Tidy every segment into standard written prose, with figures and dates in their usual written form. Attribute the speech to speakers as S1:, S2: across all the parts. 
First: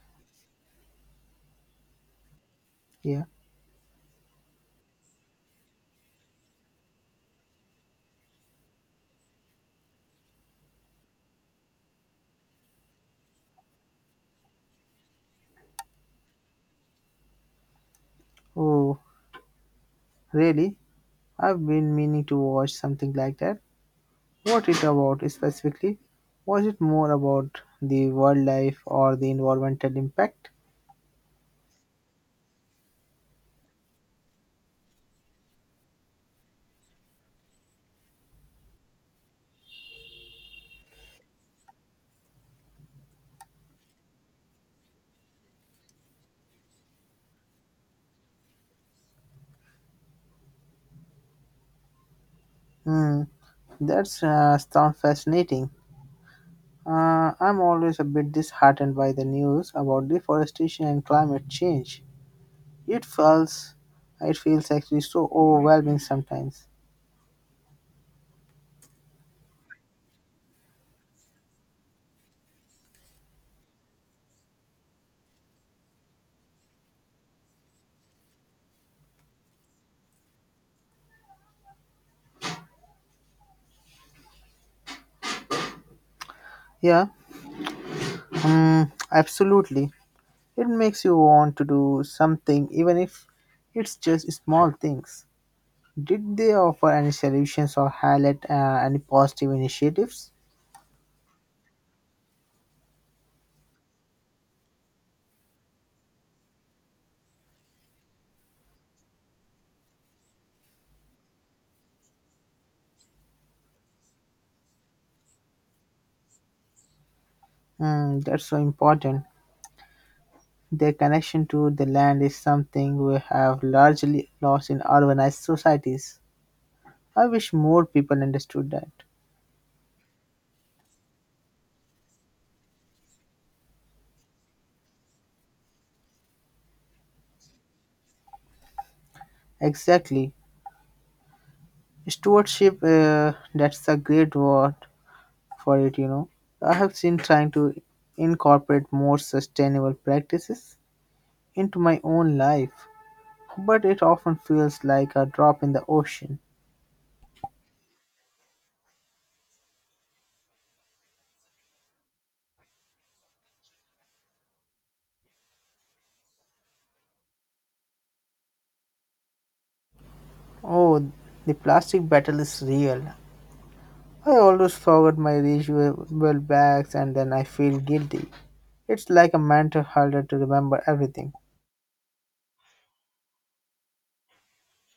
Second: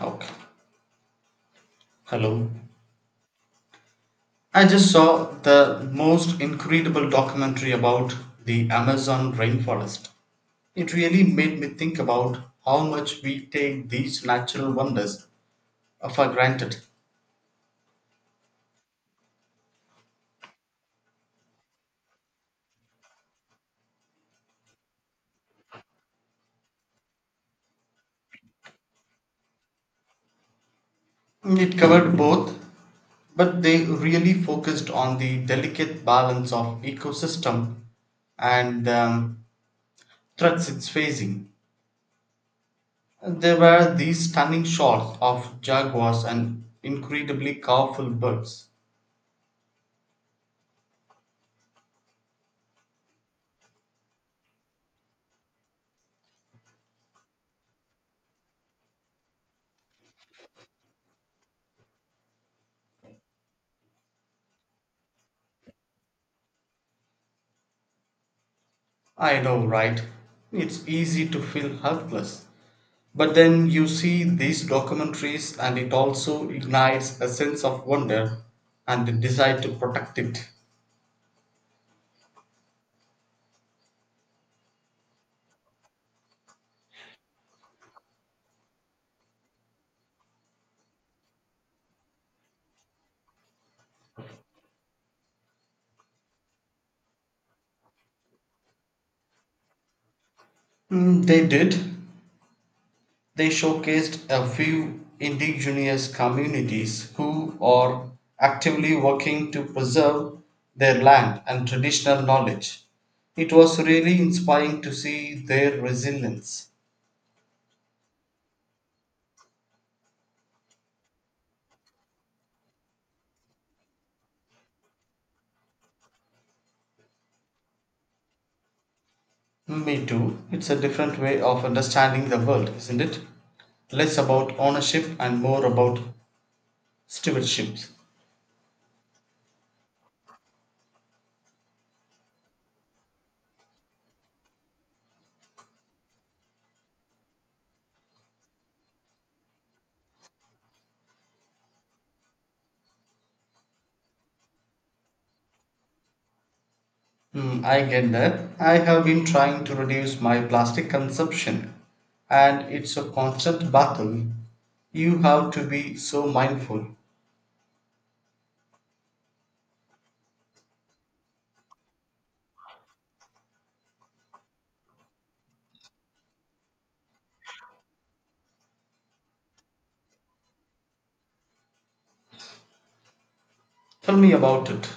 S1: Okay. Hello.
S2: Yeah.
S1: I just saw the most incredible documentary about the Amazon rainforest. It really made me think about how much we take these natural wonders for granted.
S2: Oh, really? I've been meaning to watch something like that. What it about specifically? Was it more about the wildlife or the environmental impact?
S1: It covered both, but they really focused on the delicate balance of ecosystem and threats it's facing. There were these stunning shots of jaguars and incredibly powerful birds.
S2: Hmm. That's sound fascinating. I'm always a bit disheartened by the news about deforestation and climate change. It feels, it feels actually so overwhelming sometimes.
S1: I know, right? It's easy to feel helpless. But then you see these documentaries, and it also ignites a sense of wonder and the desire to protect it.
S2: Yeah, absolutely. It makes you want to do something, even if it's just small things. Did they offer any solutions or highlight any positive initiatives?
S1: Mm, they did. They showcased a few indigenous communities who are actively working to preserve their land and traditional knowledge. It was really inspiring to see their resilience.
S2: Hmm, that's so important. Their connection to the land is something we have largely lost in urbanized societies. I wish more people understood that.
S1: Me too. It's a different way of understanding the world, isn't it? Less about ownership and more about stewardship.
S2: Exactly. Stewardship, that's a great word for it. I have seen trying to incorporate more sustainable practices into my own life, but it often feels like a drop in the ocean.
S1: Hmm, I get that. I have been trying to reduce my plastic consumption, and it's a constant battle. You have to be so mindful.
S2: Oh, the plastic battle is real. I always forget my reusable bags and then I feel guilty. It's like a mental harder to remember everything.
S1: Tell me about it.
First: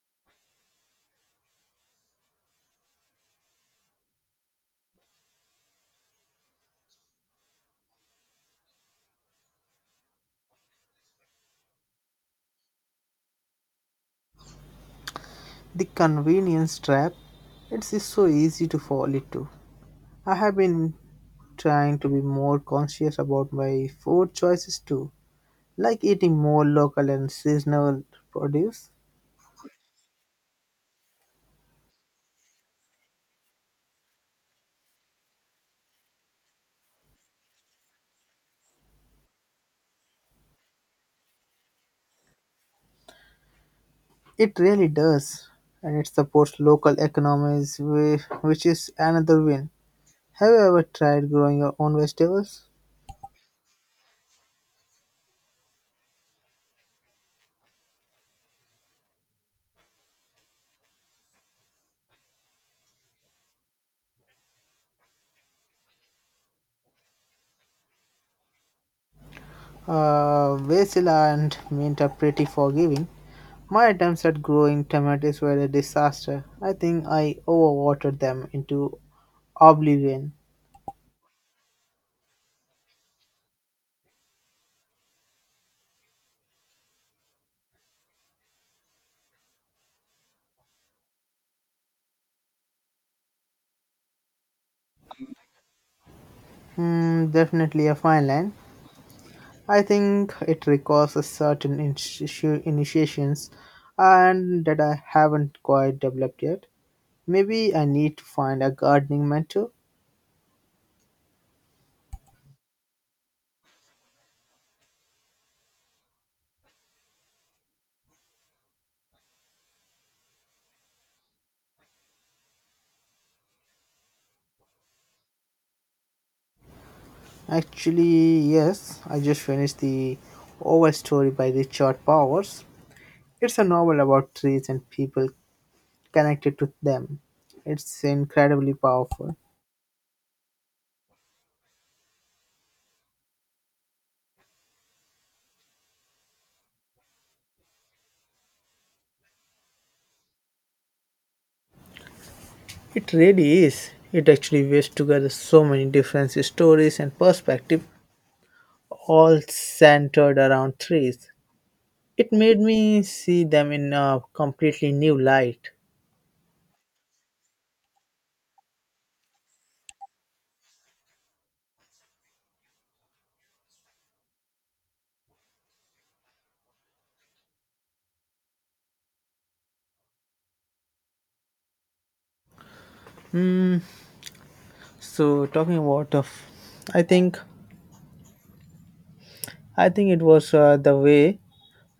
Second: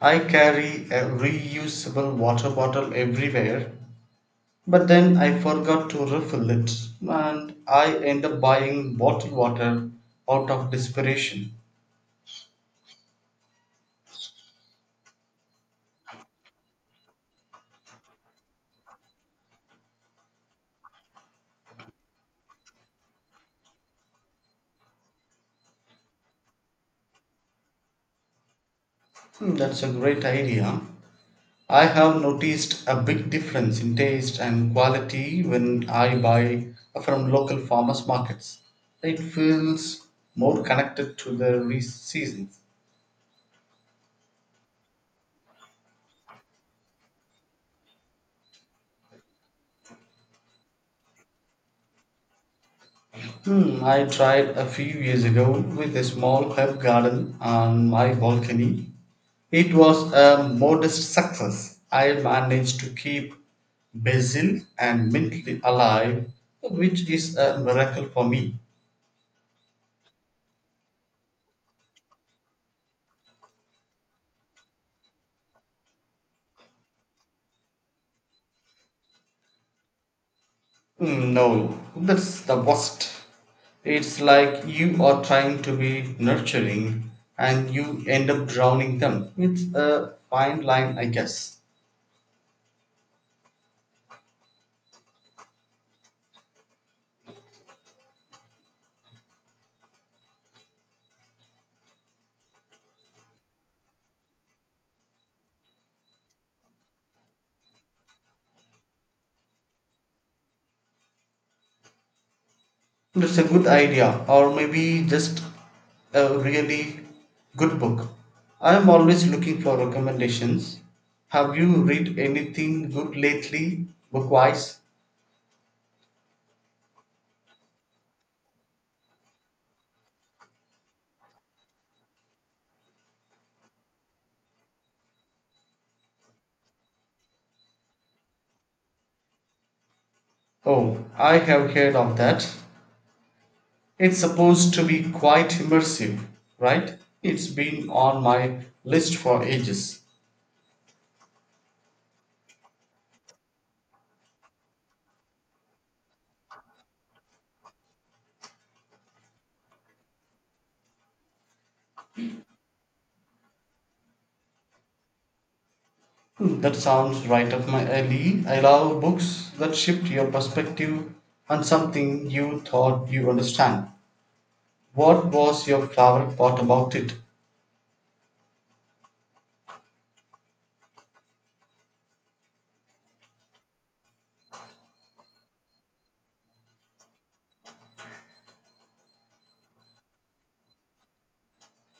S1: I carry a reusable water bottle everywhere, but then I forgot to refill it, and I end up buying bottled water out of desperation.
S2: The convenience trap, it's just so easy to fall into. I have been trying to be more conscious about my food choices too, like eating more local and seasonal produce.
S1: Hmm, that's a great idea. I have noticed a big difference in taste and quality when I buy from local farmers markets. It feels more connected to the seasons.
S2: It really does, and it supports local economies, which is another win. Have you ever tried growing your own vegetables?
S1: Hmm, I tried a few years ago with a small herb garden on my balcony. It was a modest success. I managed to keep basil and mint alive, which is a miracle for me.
S2: Basil and mint are pretty forgiving. My attempts at growing tomatoes were a disaster. I think I overwatered them into oblivion.
S1: Hmm, no, that's the worst. It's like you are trying to be nurturing and you end up drowning them. It's a fine line, I guess.
S2: Hmm, definitely a fine line. I think it requires a certain initiations and that I haven't quite developed yet. Maybe I need to find a gardening mentor.
S1: It's a good idea, or maybe just a really good book. I am always looking for recommendations. Have you read anything good lately, bookwise?
S2: Actually, yes, I just finished The Oval Story by Richard Powers. It's a novel about trees and people connected to them. It's incredibly powerful.
S1: Oh, I have heard of that. It's supposed to be quite immersive, right? It's been on my list for ages.
S2: It really is. It actually weaves together so many different stories and perspectives, all centered around trees. It made me see them in a completely new light.
S1: Hmm, that sounds right up my alley. I love books that shift your perspective on something you thought you understand. What was your favorite part about it?
S2: Mm, so, talking about, I think, I think it was the way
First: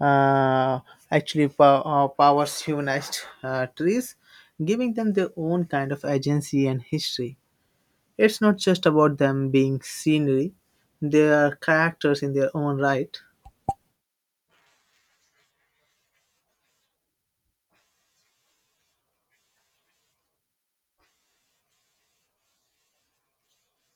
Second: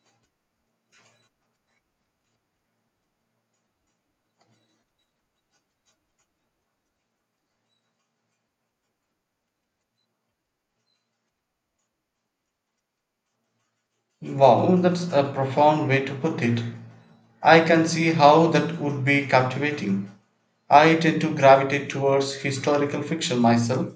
S2: uh, actually powers humanized trees, giving them their own kind of agency and history. It's not just about them being scenery, they are characters in their own right.
S1: Wow, that's a profound way to put it. I can see how that would be captivating. I tend to gravitate towards historical fiction myself.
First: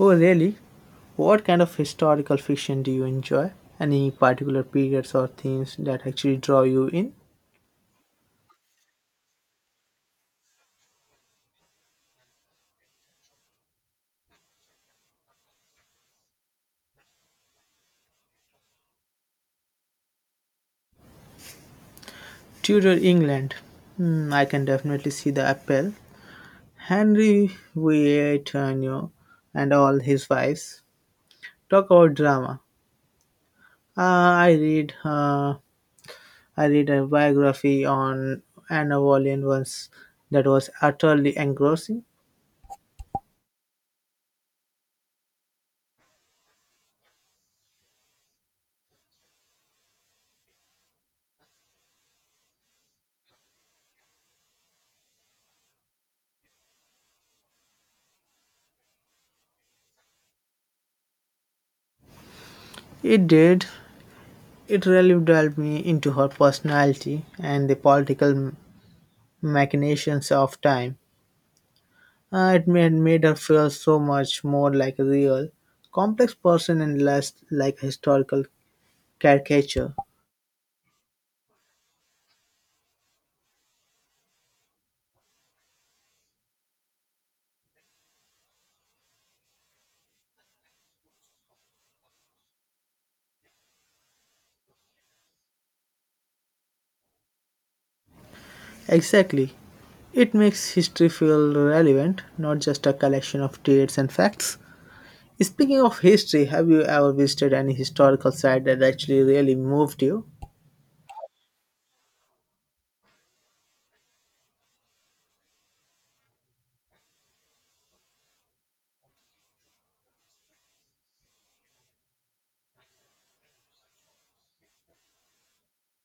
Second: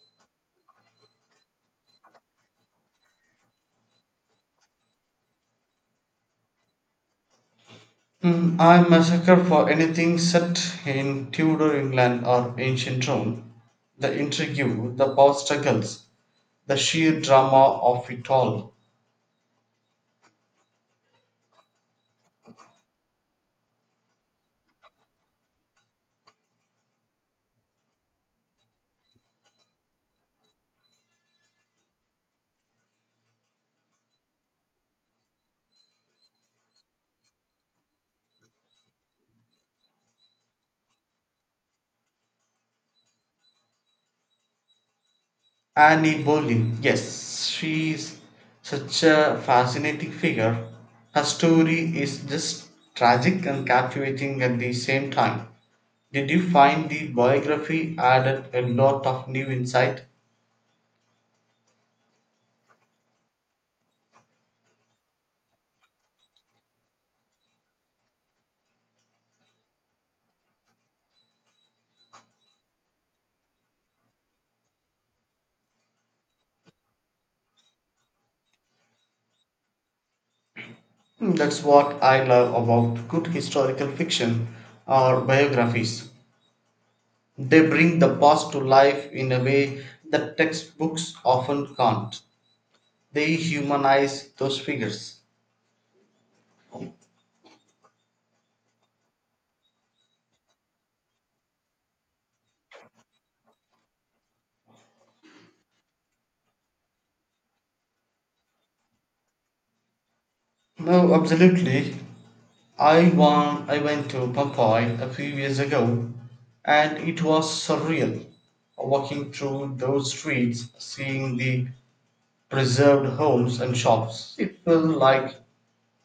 S2: Oh, really? What kind of historical fiction do you enjoy? Any particular periods or themes that actually draw you in?
S1: Hmm, I'm a sucker for anything set in Tudor England or ancient Rome. The intrigue, the power struggles, the sheer drama of it all.
S2: Tudor England. Hmm, I can definitely see the appeal. Henry Vietanio and all his wives. Talk about drama. Uh, I read uh, I read a biography on Anna Wallin once that was utterly engrossing.
S1: Annie Boleyn. Yes, she is such a fascinating figure. Her story is just tragic and captivating at the same time. Did you find the biography added a lot of new insight?
S2: It did. It really delved me into her personality and the political machinations of time. It made her feel so much more like a real, complex person and less like a historical caricature.
S1: Hmm, that's what I love about good historical fiction or biographies. They bring the past to life in a way that textbooks often can't. They humanize those figures.
S2: Exactly. It makes history feel relevant, not just a collection of dates and facts. Speaking of history, have you ever visited any historical site that actually really moved you?
S1: No, absolutely. I went to Pompeii a few years ago and it was surreal walking through those streets, seeing the preserved homes and shops. It felt like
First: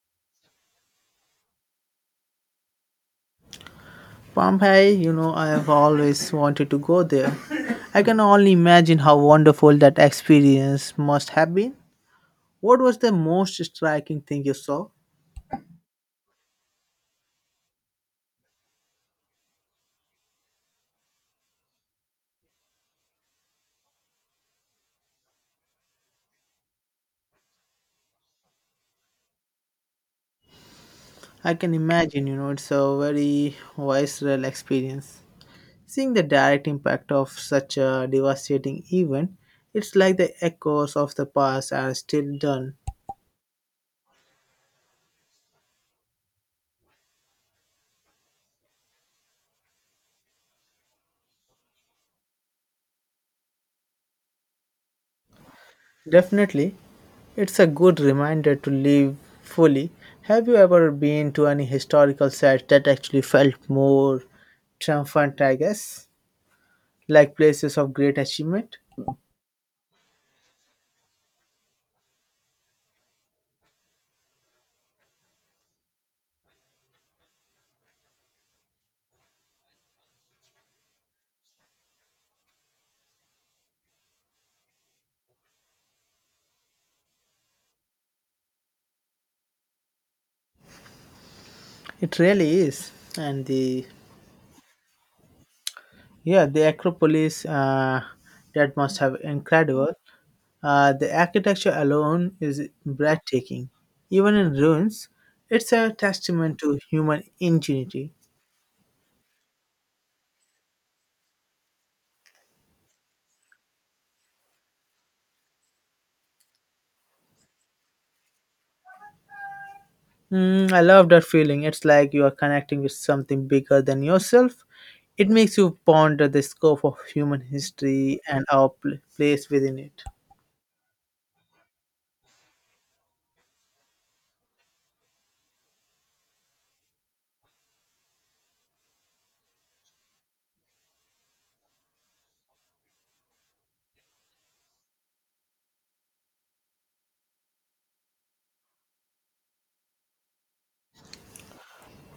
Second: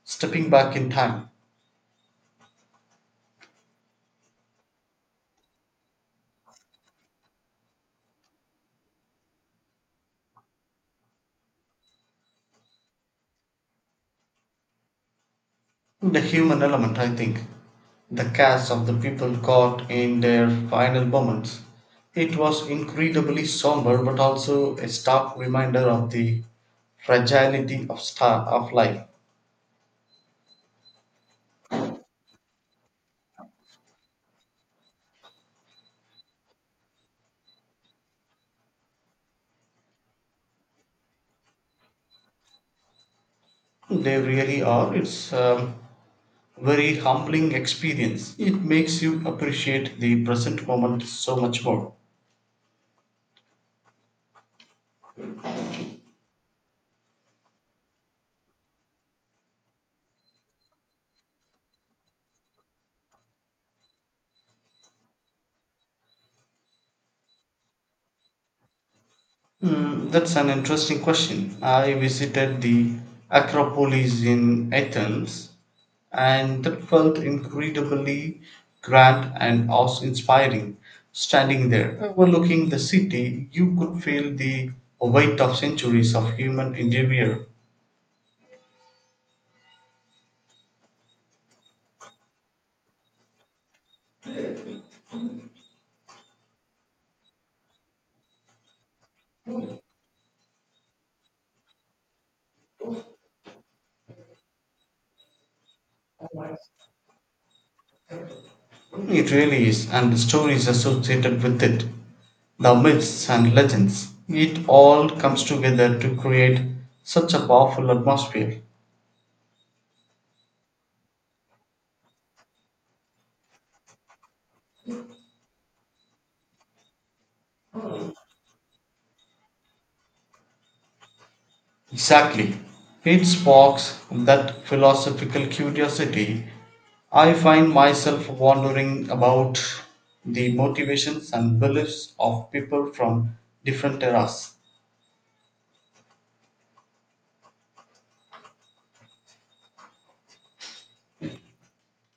S1: stepping back in time.
S2: Pompeii, you know, I have always wanted to go there. I can only imagine how wonderful that experience must have been. What was the most striking thing you saw?
S1: The human element, I think. The cast of the people caught in their final moments. It was incredibly somber but also a stark reminder of the fragility of star of life.
S2: I can imagine, you know, it's a very visceral experience. Seeing the direct impact of such a devastating event, it's like the echoes of the past are still done.
S1: They really are. It's very humbling experience. It makes you appreciate the present moment so much more.
S2: Definitely, it's a good reminder to live fully. Have you ever been to any historical site that actually felt more triumphant, I guess? Like places of great achievement?
S1: Hmm, that's an interesting question. I visited the Acropolis in Athens, and that felt incredibly grand and awe-inspiring. Standing there, overlooking the city, you could feel the weight of centuries of human endeavor.
S2: It really is. And the yeah, the Acropolis that must have incredible. The architecture alone is breathtaking. Even in ruins, it's a testament to human ingenuity.
S1: It really is, and the stories associated with it, the myths and legends, it all comes together to create such a powerful atmosphere.
S2: Mm, I love that feeling. It's like you are connecting with something bigger than yourself. It makes you ponder the scope of human history and our place within it.
S1: Exactly. It sparks that philosophical curiosity. I find myself wondering about the motivations and beliefs of people from different eras.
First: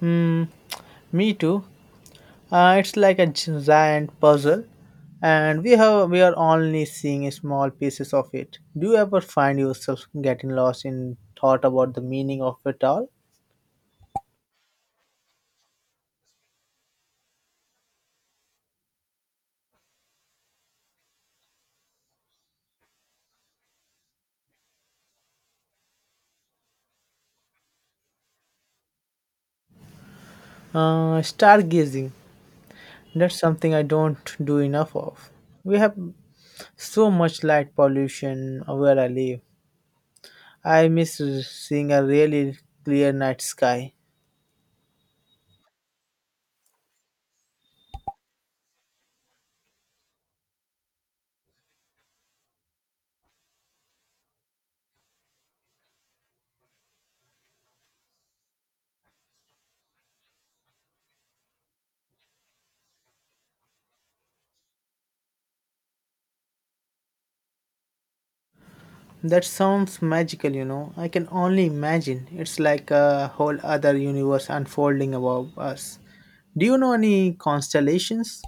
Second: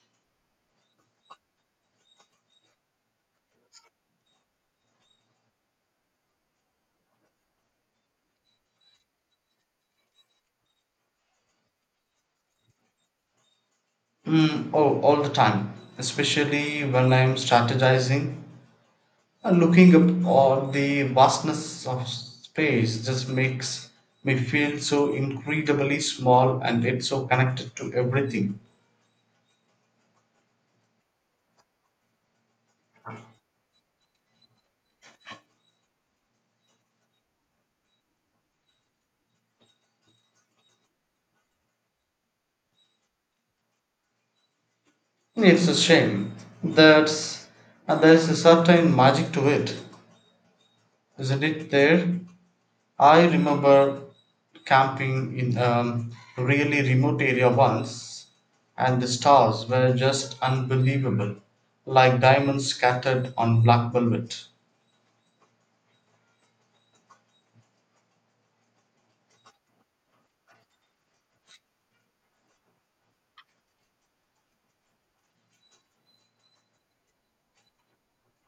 S2: Mm, me too. It's like a giant puzzle, and we are only seeing small pieces of it. Do you ever find yourself getting lost in thought about the meaning of it all?
S1: Mm, oh, all the time, especially when I am strategizing. Looking up all the vastness of space just makes me feel so incredibly small and yet so connected to everything.
S2: Stargazing. That's something I don't do enough of. We have so much light pollution where I live. I miss seeing a really clear night sky.
S1: It's a shame that there's a certain magic to it, isn't it? There, I remember camping in a really remote area once, and the stars were just unbelievable, like diamonds scattered on black velvet.
S2: That sounds magical, you know. I can only imagine. It's like a whole other universe unfolding above us. Do you know any constellations?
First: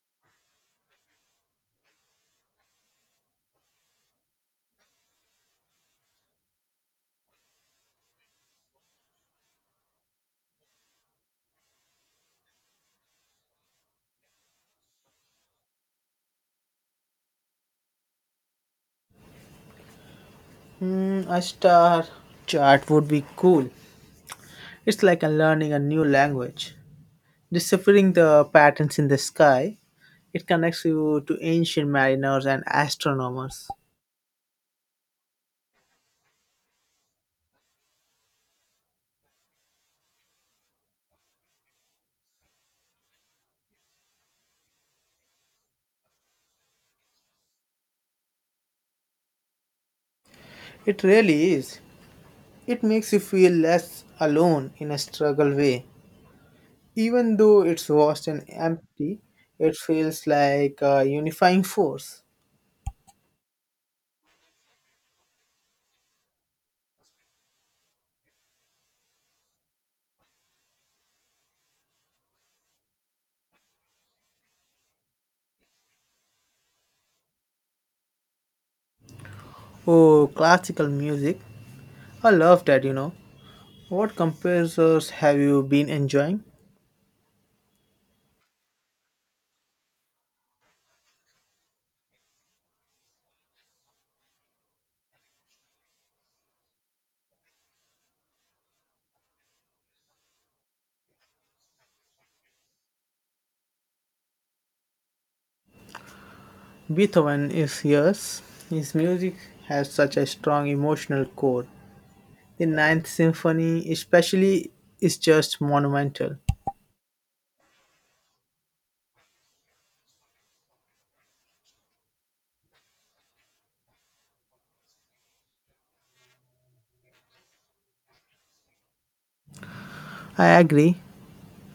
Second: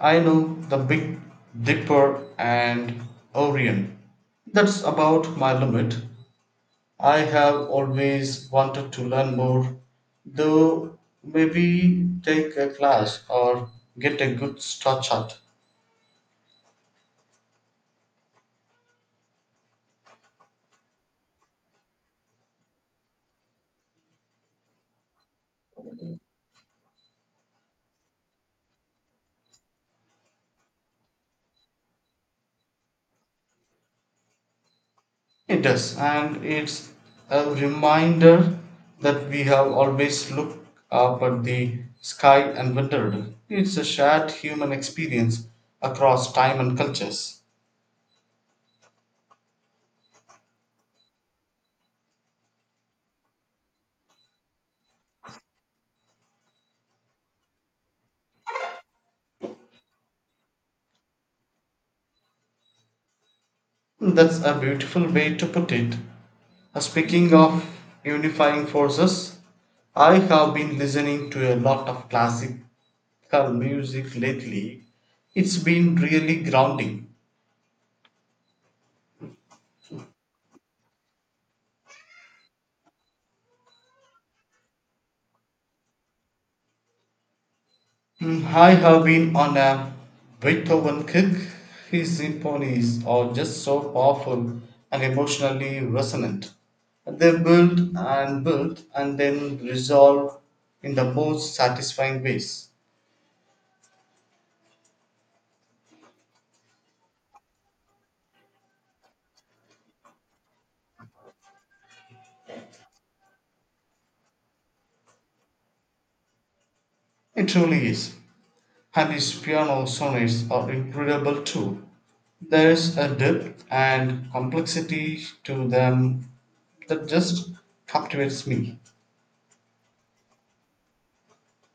S1: I know the Big Dipper and Orion. That's about my limit. I have always wanted to learn more, though, maybe take a class or get a good star chart.
S2: Hmm, a star chart would be cool. It's like a learning a new language. Deciphering the patterns in the sky, it connects you to ancient mariners and astronomers.
S1: It does, and it's a reminder that we have always looked up at the sky and wondered. It's a shared human experience across time and cultures.
S2: It really is. It makes you feel less alone in a struggle way. Even though it's vast and empty, it feels like a unifying force.
S1: That's a beautiful way to put it. Speaking of unifying forces, I have been listening to a lot of classical music lately. It's been really grounding.
S2: Oh, classical music. I love that, you know. What composers have you been enjoying?
S1: Mm, I have been on a Beethoven kick. His symphonies are just so powerful and emotionally resonant. They build and build and then resolve in the most satisfying ways.
S2: Beethoven is yours. His music has such a strong emotional core. The Ninth Symphony, especially, is just monumental.
S1: It truly is. Handy's piano sonnets are incredible too. There is a depth and complexity to them that just captivates me.
S2: I agree.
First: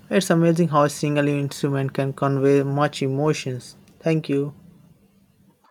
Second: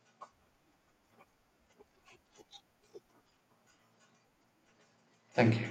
S2: It's amazing how a single instrument can convey much emotions. Thank you.
S1: Thank you.